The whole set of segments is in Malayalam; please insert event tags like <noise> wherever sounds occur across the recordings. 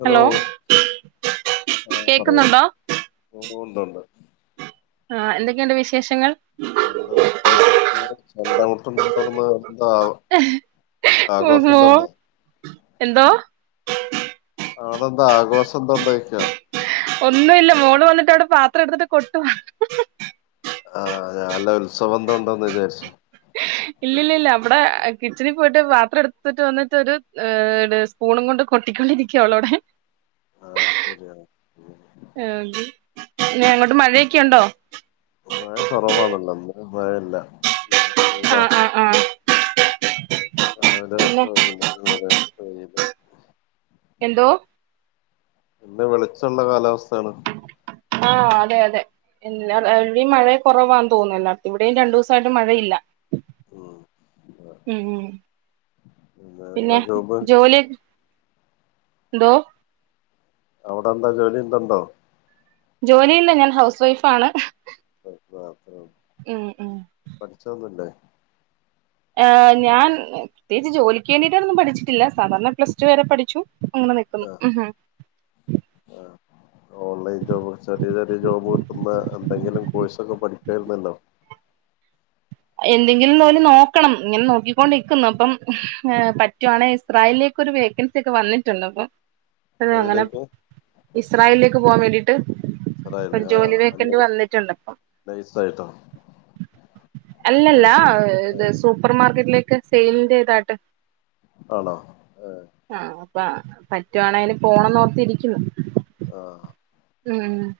ഹലോ ആ പറയാം കേക്കുന്നുണ്ടോ ഓ ഉണ്ട് ഉണ്ട് ആ എന്തൊക്കെയുണ്ട് വിശേഷങ്ങൾ എന്താ സുഖായിട്ട് സ്കൂളിൽ പഠിച്ചാ എന്താ ഊണ് ചുണ്ടന്റെഉടമ എന്തുണ്ടോ <unintelligible> എന്തോ ആടെന്താ ആഘോഷംഎന്താ ഉണ്ടോയ്ക്കാ ഒന്നുഇല്ല മോള് വന്നിട്ട് അവിടെ പാത്രം എടുത്തിട്ട് കൊട്ടുവാ ആഹ ഞാൻല്ല ഉത്സവം എന്തോ ഉണ്ടോന്ന് വിചാരിച്ചു ഇല്ലല്ല ഇല്ല ഇവടെ കിച്ചണീ പോയിട്ട് പാത്രം എടുത്തിട്ട് വന്നിട്ട് ഒരു സ്പൂണും കൊണ്ട് കൊട്ടിക്കൊണ്ടിരിക്കുവ അവവളവ്ടെ ആ ശരിയാണ് ന്നെ അങ്ങോട്ട് മഴയൊക്കെണ്ടോ മഴ കുറവാണല്ലോ ഇന്ന്പ്പോ മഴല്ല ആഹ് ചൂടാണ് ആഹ് ആഹ് രാവിലെ തൊട്ട് പിന്നെ വൈകുന്നേരം വരെ വെയില് എന്തോ ഇത് വെളിച്ചള്ള കാലാവസ്ഥേണ് ആഹ അതെ അതെ എല്ലാ എവിടിം മഴ കുറവാന്ന് തോന്നുല്ലോ ഇവിടെയും രണ്ടൂസായിട്ട് മഴയില്ല ഉം ആ, മം എന്താ പിന്നെ ജോബ് ജോലി എന്തോ അവിടെ എന്താ ജോലി എന്തണ്ടോ ജോലിയില്ല ഞാൻ ഹൗസ് വൈഫ ആണ് ഉം <unintelligible> പഠിച്ചൊന്നുംവില്ലേ ആ ഞാൻ പ്രത്യേകിച്ച് ജോലിക്ക് വേണ്ടിയിട്ടായിന്നും പഠിച്ചിട്ടില്ല സാധാരണ പ്ലസ് ടു വരെ പഠിച്ചു അങ്ങനെ നിക്കുന്നു ആ ഉം ആ ഓൺലൈൻ ജോബ് ചെറിയ ചെറിയ പഠിക്കേറുന്നല്ലോ എന്തെങ്കിലും തോലി നോക്കണം ഇങ്ങനെ നോക്കിക്കൊണ്ടിക്കുന്നു അപ്പം പറ്റുവാണെങ്ക ഇസ്രായേലിലേക്ക് ഒരു വേക്കൻസി ഒക്കെ വന്നിട്ടുണ്ട് അപ്പൊ അ അങ്ങനെ ഏതിലേക്ക് ഇസ്രായേലിലേക്ക് പോകാൻ വേണ്ടിട്ട് സറായില് ഇപ്പം ജോലി ആഹ് വെക്കേണ്ടി വന്നിട്ടുണ്ട് അപ്പം നൈസായിട്ടോ അല്ലല്ല നൈസ് ഇത് സൂപ്പർമാ മാർക്കറ്റിലേക്ക് സെയിലിൻ്റെ ഇതായിട്ട് ആണോ ഏഹ് അ പറ്റുവാണെങ്കന് പോണംന്ന് ഒർത്തിരിക്കുന്നു ആ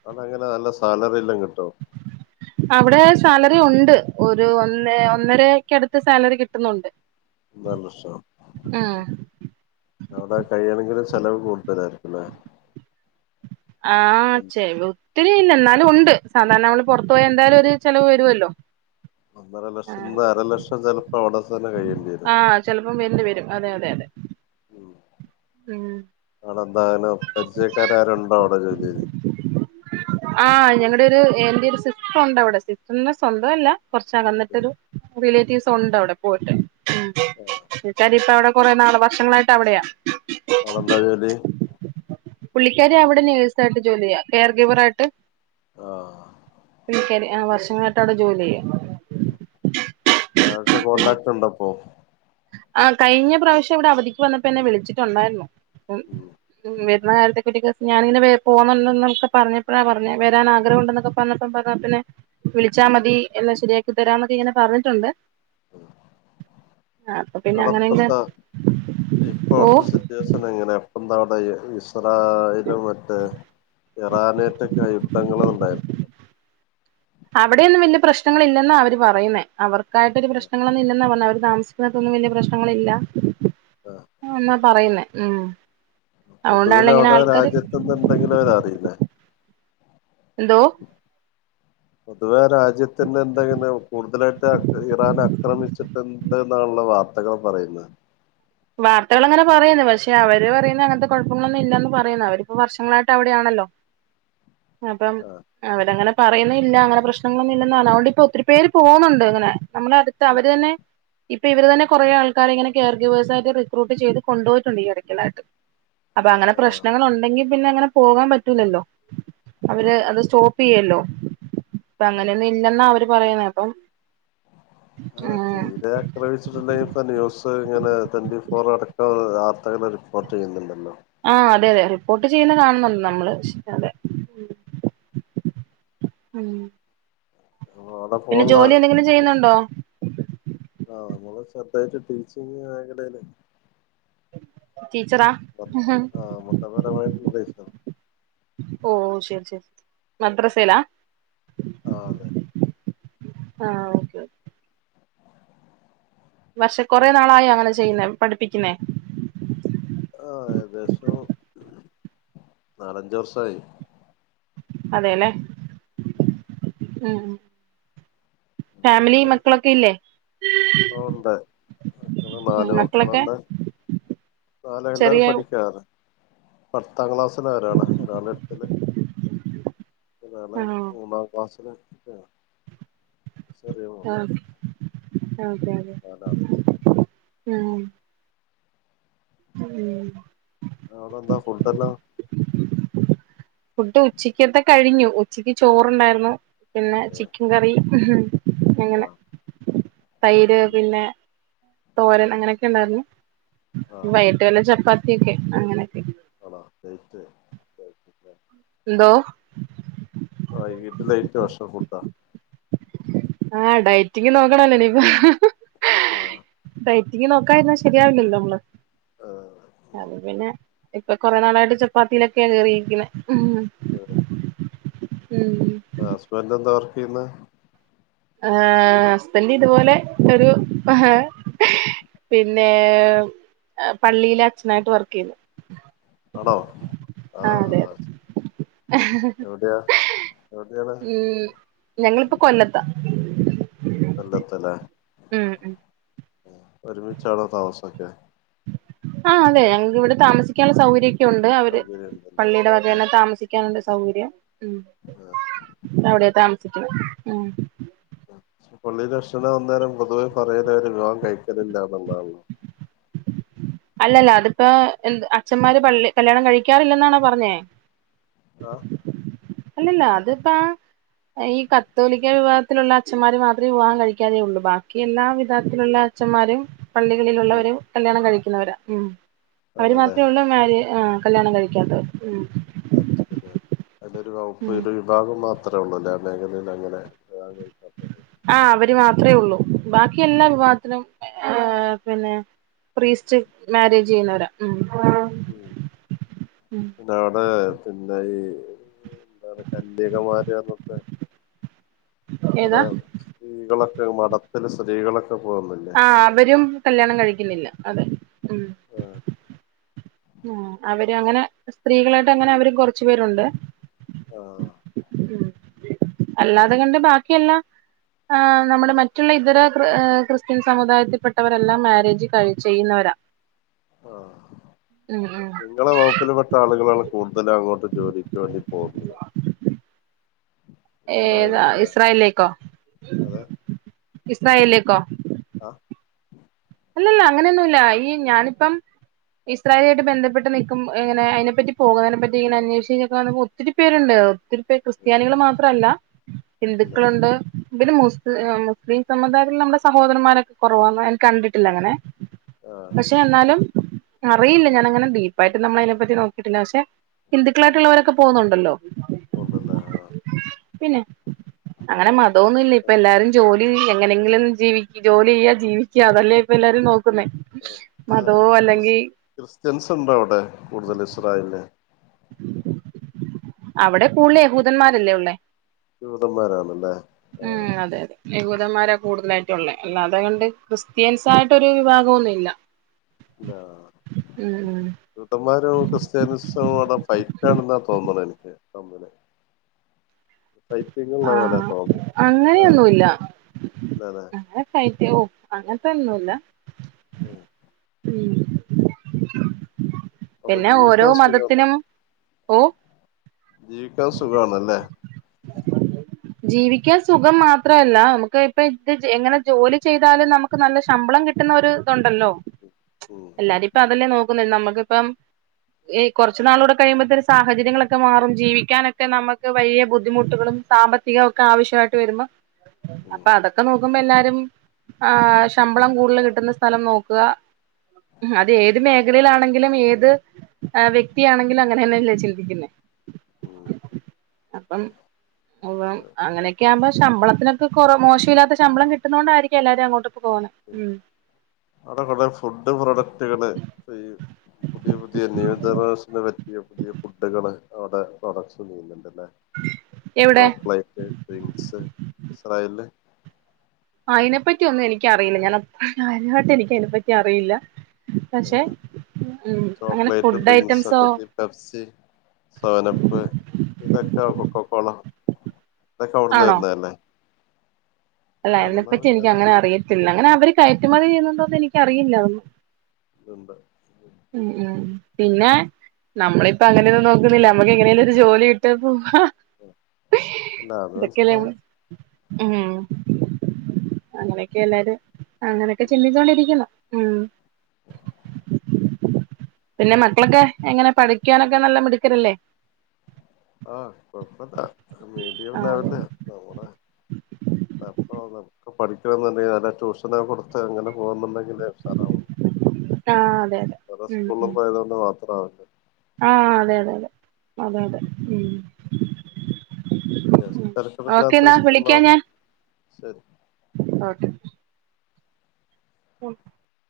അതങ്ങനെ നല്ല സ് സാലറി എല്ലം കിട്ടോ അവിടെ സാലറി ഉണ്ട് ഒരു ഒന്ന് ഒന്നരക്കടുത്ത് സാലറി കിട്ടുന്നുണ്ട് എന്ത പ്രശനം ഉം അവിടെ കഴിയണെങ്കിൽ ചെലവ് കൂടുതലായിരിക്കുല്ലേ ആഹച്ചെ ഒത്തിരി ഇല്ല എന്നാലും ഉണ്ട് സാധാരണ നമ്മൾ പുറത്തു പോയാ എന്തായാലും ഒരു ചെലവ് വരൊല്ലോ ഒന്നര ലക്ഷന് അര ലക്ഷം തരും ആഹ് ചെലപ്പോം വേണ്ടി വരും അതെ അതെ അതെ ഉം ഉം അവിടെ എന്തായാലു പരിചയക്കാരാരോണ്ടൊ അവിടെ ജോലിയില് ആഹ് ഞങ്ങടെ ഒരു എന്റെറെ ഒരു സിസ്റ്ററുണ്ട് അവിടെ സിസ്റ്ററിന്റെ സ്വന്തം അല്ല കൊറച്ചകന്നിട്ടരു റിലേറ്റീവ്സ് ഉണ്ട് അവടെ പോയിട്ട് <unintelligible> കൊറേ നാള് വഷങ്ങളായിട്ട് അവിടെയ ഔടെന്താ ജോലി പുള്ളിക്കാരി അവിടെ നേഴ്സായിട്ട് ജോലി ചെയ്യാം കെയർ കീ ബറായിട്ട് ആഹ് ശെരി ആ വർഷങ്ങളായിട്ട് അവിടെ ജോലി ചെയ്യ <unintelligible> കോണ്ടാക്ട് ഇണ്ടപ്പോ ആ കഴിഞ്ഞ പ്രാവശ്യം ഇവിടെ അവധിക്ക് വന്നപ്പോ എന്നെ വിളിച്ചിട്ടുണ്ടായിരുന്നു ഉം ഉം വരുന്ന കാലത്തെ കുട്ടിക്ക ഞാനിങ്ങനെ പോന്നണ്ട എന്നൊക്ക പറഞ്ഞപ്പോഴാ പറഞ്ഞ വരാൻ ആഗ്രഹം ഉണ്ടെന്നൊക്കെ പറഞ്ഞപ്പ പറഞ്ഞ പിന്നെ വിളിച്ചാൽ മതി എല്ലാം ശരിയാ ത്തരാ മതിങ്ങനെ പറഞ്ഞിട്ടുണ്ട് അപ്പൊ <inaudible> പിന്നെ അങ്ങനെയങ്ങ് അളപ്പത്തെ പോവും ഇപ്പോഴത്തെ സിറ്റുവേഷൻ എങ്ങനെയ എന്താ വ്ടെ <inaudible> <unintelligible> ഇത് മറ്റേ ഇറാനേറ്റക്കെ യുദ്ധങ്ങൾ ഉണ്ടായിരുന്നുണ്ട് അവിടെന്നും വല്ല്യ പ്രശ്നങ്ങളില്ലെന്ന അവര് പറയുന്നേ അവർക്ക് തായിട്ടൊരു പ്രശ്നങ്ങളൊന്നും ഇല്ലെന്ന പറഞ്ഞാ അവ താമസിക്കുന്നൊട്ത്തൊ ന്നും വല്ല്യപ്രശ്നങ്ങളില്ല ആ <unintelligible> എന്നാ പറയുന്നേ ഉം പൊതുവൽ അതുകൊണ്ടാണല്ലോ ഇങ്ങനെ അവിടെ ആൾക്കാര് രാജ്യത്ത്ന്നുണ്ടെങ്കിലും അവരറിയില്ലേ എന്തോ പൊതുവേ രാജ്യത്തി എന്തെ കൂടുതലായിട്ട് ഇറാൻ ആക്രമിച്ചിട്ട് എന്തെ ള്ള വാർത്തകൾ പറയുന്നത് വാർത്തകൾ അങ്ങനെ പറയുന്നു പക്ഷെ അവര് പറയുന്ന അങ്ങനത്തെ കുഴപ്പങ്ങളൊന്നും ഇല്ലന്ന് പറയുന്ന അവരിപ്പോ വർഷങ്ങളായിട്ട് അവിടെയാണല്ലോ അപ്പം ആഹ് അവടെങ്ങനെ പറയുന്നില്ലല്ല അങ്ങനെ പ്രശ്നങ്ങളൊന്നും ഇല്ല അുകൊണ്ട്ിപ്പൊ ഒത്തിരി പേര് പോകുന്നുണ്ട് ഇങ്ങനെ നമ്മള അടുത്ത് അവര് തന്നെ ഇപ്പ ഇര് തന്നെ കുറെ ആൾക്കാര് ഇങ്ങനെെയർഗിവേഴ്സ്യി് റിക്രൂട്ട് ചെയ്ത് കൊണ്ടുപോയിട്ടുണ്ട് ഈ ഇടക്കലായിട്ട് അപ്പൊ അങ്ങനെ ആഹ് പ്രശ്നങ്ങൾ ഉണ്ടെങ്കിൽ പിന്നെ അങ്ങനെ പോകാൻ പറ്റൂലല്ലോ അവര് ആഹ് അത് സ്റ്റോപ്പ് ചെയ്യല്ലോ അപ്പൊ ആഹ് അങ്ങനെയൊന്നും ഇല്ലെന്നാ അവര് പറയുന്ന അ <unintelligible> അല്ല തീരെ ആക്രമിച്ചിട്ടണ്ടെങ്കിൽപ്പൂസ് ഇങ്ങനെ ത ഇപ്പോറടക്കം വാർത്തകൾ റിപ്പോർട്ട് ചെയ്യുന്നുണ്ടല്ലോ ആഹ അതെ അതെ റിപ്പോർട്ട് ചെയ്യുന്ന കാണുന്നുണ്ട് നമ്മള് അതെ ഉം അവിടെ പിന്നെ പോലുള്ള ജോലി എന്തെങ്ങനെ ചെയ്യുന്നുണ്ടോ ആഹ് നമ്മള് ശ്രദ്ധായിട്ട് ടീച്ചിങ് മേഖലയില് ീച്ചറ <unintelligible> ആഹ് മതപരമായിട്ടുള്ള ദേശം ഓ ശരി ശരി മത്ര്രസേലാ ആ അതെ ആഹ ഓക്കെ പക്ഷെ കൊറെ നാളായി അങ്ങനെ ചെയ്യുന്ന പഠിപ്പിക്കുന്നേ ആ ഏകദേശം നാലഞ്ച വർഷമായി അതെല്ലേ ഉം ആഹ <unintelligible> ഫാമിലി പിന്നെ മക്കളൊക്കെ ഇല്ലേ ഉണ്ട് മക്കള് മക്കളൊക്കെ പാാല എല്ലാരും ചെറിയ പഠിക്കാറ് പത്താം ക്ലാസ്സില് ഒരാള് ഒരാള് എട്ടില് അാണ് ആഹ് മൂന്നാം ക്സില് അ ശരി അതെ അതെ ആ ഉ അടെ എന്താ ഫുഡ്ല്ലാം ഫുഡ് ഉച്ചക്ക്തെ കഴിഞ്ഞു ഉച്ചക്ക് ചോറുണ്ടായിരുന്നു പിന്നെ ചിക്കൻ കറി <unintelligible> എങ്ങനെ ആഹ് തൈര് ഉം പിന്നെ തോരൻ ഉം അങ്ങനെയൊക്കെ ഉണ്ടായിരുന്നു ആഹ് വൈകിട്ട് വല്ല ചപ്പാത്തി ക്കെ അങ്ങനെ ആണോ ചയ്റ്റ് ദോ വൈകീട്ട് ലേറ്റ് <unintelligible> ആഡയറ്റിങ് നോക്കണല്ലേ നീപ്പൊ ആ ഡെയ്റ്റിങ് നോക്കതിരുന്നാൽ ശരിയാവില്ലല്ലോ നമ്മള് അത് പിന്നെ ഇപ്പൊ കൊറെ നാളായിട്ട് ചപ്പാത്തിയിലൊക്കെകേറി യിരിക്കുന്നെ ഉം ഉം അസ്ബന്റ് എന്താ പറ യിന്ന് ആ ഹസ്ബന്റ് ഇതുപോലെ ഒരു പഹമതി പള്ളിയിലെ അച്ഛനായിട്ട് വർക്ക് ചെയുന്നു ആണോ ആ എവിടെയാ എവിടെയാണ് ഉം ഞങ്ങളിപ്പോ കൊല്ലാത്ത പന്നച്ചൻല്ലേ ഉം ഉം ഒരുമിച്ചാണോ താമസക്കേ ആ അതെ ഞങ്ങക്ക് ഇവിടെ താമസിക്കാനുള്ള സൗകര്യ ക്കെ ഉണ്ട് അവര് സൗകര്യണ്ടല്ലേ പള്ളിയുടെ വകേ ആ താമസിക്കാനണ്ട് സൗകര്യ ഉ ആ അവിടെതാമ അ പള്ളിലേ അച്ഛനാവും നേരം പൊതുവേ പറയൽ അവർ വിവാഹം കഴിക്കലില്ലാന്നുള്ളാതാണ് അല്ലല്ല അതിപ്പോ എ അച്ഛന്മാര് കല്യാണം കഴിക്കാറില്ലെന്നാനെ പറഞ്ഞേ ആ അല്ലല്ല അതിപ്പ ഈ കത്തോലിക്ക വിഭാഗത്തിലുള്ള അച്ഛന്മാര് മാത്രമേ വിവാഹം കഴിക്കാതേ ഉള്ളൂ ബാക്കി എല്ലാ വിധത്തിലുള്ള അച്ഛന്മാരും ആ പള്ളികളിലുള്ളവും കല്യാണം കഴിക്കും ക്കുന്നവരാ ഉ അവര് ആണല്ലേ മാത്രേ ഉൾ മേരെ കല്യാണം കഴികേ ക്കാത്ത് ഉം അച്ഛാന് അതെരു ഉം വകുപ്പിലെ വിഭാഗം മാത്രം അത്രേ ഉള്ളൂല്ലേ ആ മേഖലയിൽ അങ്ങനെ വിവാഹം കഴിക്കാത്തവര് ആ അവര് മാത്രമേ ഉള്ളൂ ബാക്കി എല്ലാ വിഭഗത്തിനും പിന്നെ പ്രീസ്റ്റ് മാരേജ് ചെയ്യുന്നവരാ ഉ ഉ പിെ അവിടെ പിന്നെ ഈ എ കന്യകമാര് എന്നൊക്കെ കുറേ ഏതാ സ്ത്രീകളൊക്കെ മഠത്തില്ൽ സ്ത്രീകളൊെ ആഹ അവരും കല്യാണം കഴിക്കുന്നില്ല അതെ ഉം ആ ഉ അവര് അങ്ങനെ സ്ത്രീകായിട്ട് അങ്ങെ അവര് കുറച്ച് അ പേരുണ്ട് ആ ഉ അല്ലാതെ കണ്ട് ബാക്കിയല്ല ആ് ഉം നമ്മുടെ മറ്റുള്ള ഇതര ക്രിസ്ത്യൻ സമുദായത്തിൽപ്പെട്ടവരെല്ലാം മാ കഴ ചെയ്യുന്നവരാ ആഹ ഉം ഉം നിങ്ങള വകുപ്പിൽ പെട്ട ആളുകളാണ് കൂടുതലും അങ്ങോട്ട് ജോലിക്ക് വേണ്ടി പോകുന്നത് ഏതാ ഇസ്രായേൽക്കില്ലേ ഇസ്രായേലേക്കോ അതെ ഇസ്രായേലേക്ക ആ അല്ല അങ്ങനൊന്നും ല്ല ഈ അതെ ഞാനിപ്പം ഇസ്രായേല ആട്ട് ബന്ധപ്പെട്ട് നിൽക്ക്പോ ഇങ്ങന അെ പറ്റി പോകുന്നതിനെ പറ്റി ഇങ്ങനെ അവേഷിച്ചിക്ക വൾ ഒത്തിരി പേരുണ്ട് ഒത്തിരി ഇപ്പ ക്രിസ്ത്യാനികള് അതെ മാത്രല്ല അല്ല ഹിന്ദുക്കളുണ്ട് പിന്നെ മുസ് മുസ്ലിം സമുദായത്തിൽ നമ്മുടെ സഹോദരമാരൊക്കെ കുറവാണോ കണ്ടിട്ട് അങ്ങനെ ആഹ് പക്ഷെ എന്നാലും അറിയില്ല ഉം ഞാനങ്ങനെ <unintelligible> പ്പായിട്ട് നമ്മളയിനെപ്പറ്റി നോക്കിട്ടില്ല പക്ഷെ ഉം, ഹിന്ദുക്കളായിട്ടുള്ളവരൊക്കെ പോകുന്നുണ്ടല്ലോ ഉണ്ടല്ലേ പിന്നെ അങ്ങനെ മതമൊന്നുംല്ല ഇപ്പൊ എല്ലാരും ജോലി എങ്ങനെങ്കിലും ജീവിക് ജോലി ചെയ്യ ജീവിക്ക്യ അതല്ലേ എല്ലാരും നോ അതെ അതെ ക്രിസ്ത്യൻസ് ഉണ്ടോ അവിടെ കൂടുതൽ ഇസ്രായേലില് അവിടെ കൂടുതൽ യഹൂദന്മാരല്ലേ ഉള്ളേ ജൂദന്മാരാണല്ലേ ആ ഉം അതെ അതെ യഹൂദന്മാരാ കൂടുതലായിട്ടും ഒള്ളേ അല്ലാതെ കണ്ട് ക്രിസ്ത്യൻസ് ആയിട്ടൊരു വിഭാഗൊന്നും ഇല്ല. ഇല്ലാ ഉം ഉം ജൂതന്മാരും ക്രിസ്ത്യാനിസോം അവിട ഫൈറ്റാണെന്നാ തോന്നുന്നതെനി ക്ക് തമ്മില് ഫൈറ്റിങ്ങുള്ള പോലെയാ ആഹ് തോന്നേ ആ അങ്ങനെയൊന്നുമില്ല ഇല്ല ലേ യ്യോ അങ്ങനത്തെയൊന്നുല്ല. ഉം <unintelligible> അവിടെ പിന്നെ ഓരോ ജീവിക്കാൻ സുഖാണ് മതത്തിനും ഓ ജീവിക്കാൻ സുഖാണല്ലേ? ജീവിക്കാൻ സുഖം മാത്രമല്ല, നമുക്ക് ഇപ്പൊ ഇത് എങ്ങനെ ജോലി ചെയ്താലും നമുക്ക് നല്ല ശമ്പളം കിട്ടുന്ന ഒരുതുണ്ടല്ലോ. ഉം എല്ലാരും ഇപ്പതല്ലേ നോക്കുന്നേ നമ്മൾ കിപ്പം കുറച്ചുനാളൂടെ കഴിയുമ്പോത്തേനു സാഹചര്യങ്ങളൊക്കെ മാറും ജീവിക്കാനൊക്കെ നമുക്ക് വലിയ ബുദ് ദ്ധിമുട്ടുകളും സാമ്പത്തികംഒക്കെ ആവശ്യമായിട്ട് വരുമ്പം ഉം അപ്പൊ അതൊക്കെ നോക്കുമ്പോ എല്ലാരും രും ആ ശമ്പളം കൂടുതല് കിട്ടുന്ന സ്ഥലം നോക്കുക ഉം അതേത് മേഖലേലാണെങ്കി ങ്കിലും ഏത് വ്യക്തിയാണെങ്കിലും അങ്ങനെ യന്നെല്ലേ ചിന്തിക്കുന്നേ. ഉം അപ്പം <unintelligible> അങ്ങനെയൊക്കെ. യാമ്പോ ശമ്പളത്തിനൊക്കെ കുറ മോശമില്ലാത്ത ശമ്പളം കിട്ടുന്നോണ്ടാരിക്കും എല്ലാരും അങ്ങോട്ടു അവിടെ കൊറേ ഫുഡ് പ്രൊഡക്ടുകള് സെയിൽ പുതിയ പുതിയ നിയന്ത്രണ <unintelligible> പുതിയ പുതിയ ഫുഡ്കള് അവടെ പ്രൊഡക്ട്സ് <unintelligible> <unintelligible> എവിടെ ചോക്ലേറ്റ്, ഡ്രിങ്ക്സ് ഇസ്രായെലില് അയിനെപ്പറ്റി ഒന്നും എനിക്കറിയില്ല, ഞാൻ അത്ര കാര്യായിട്ട് എനിക്കതിനെ പറ്റി അറിയില്ല. ആ പക്ഷെ ഉം ഈ അങ്ങനെ ചോക്ലേറ്റ്, ഫുഡ് ഡ്രിങ്ക്സ് ഐറ്റംസോ ഒക്കെ പെപ്സി, സെവനപ്പ് ഇതൊക്കെ കൊക്കോ കോള ഇതക്കവിടുന്ന് ആണോ വരുന്ന അല്ലേ? അല്ല അതിനെപ്പറ്റി എനിക്കങ്ങനെ എനിക്കറിയുന്നുണ്ട് അറിയത്തില്ല, അങ്ങനെ അവര് കയറ്റുമതി ചെയ്യുന്നുണ്ടോന്ന് എനിക്കറിയില്ല <unintelligible> <unintelligible> മ് മ് പിന്നെ നമ്മളിപ്പോ അങ്ങനെയൊന്നും നോക്കുന്നില്ല നമ്മുക്ക് എങ്ങനെലും ഒരു ജോലി കിട്ട് പോവാ. എല്ലാ അത് ഇതൊക്കെയല്ലേ നമ്മള് <unintelligible> ഉം അങ്ങനെയൊക്കെ എല്ലാരും അങ്ങനെയൊക്കെ ചിന്തിച്ചു കൊണ്ടിരിക്കുന്നു. മ് ഉ പിന്നെ മക്കളൊക്കെ എങ്ങനെ പഠിക്കാനൊക്കെ നല്ല മിടുക്കരല്ലേ? ആഹ് കൊഴപ്പല്ല. മീഡിയം ആഹ് ലെവലിലാ നമ്മളെ <unintelligible> ക്ക പഠിക്കണന്നുണ്ടേൽ നല്ല ട്യൂഷനെക്കെ കൊടുത്ത് അങ്ങനെ പോകുന്നുണ്ട അതെ ആഹ് അതെ അതെ <unintelligible> സ്കൂളിൽ പോയതോണ്ട് മാത് <unintelligible> ആ അതെ അതെ അതെ അതെ അതെ മ് അത്യാവശ്യം തരകേടില്ലാത്ത ഒരു വിളിക്കാം സ്കൂളിലാണ്. ഞാൻ ശെരി ഓക്കെ <unintelligible>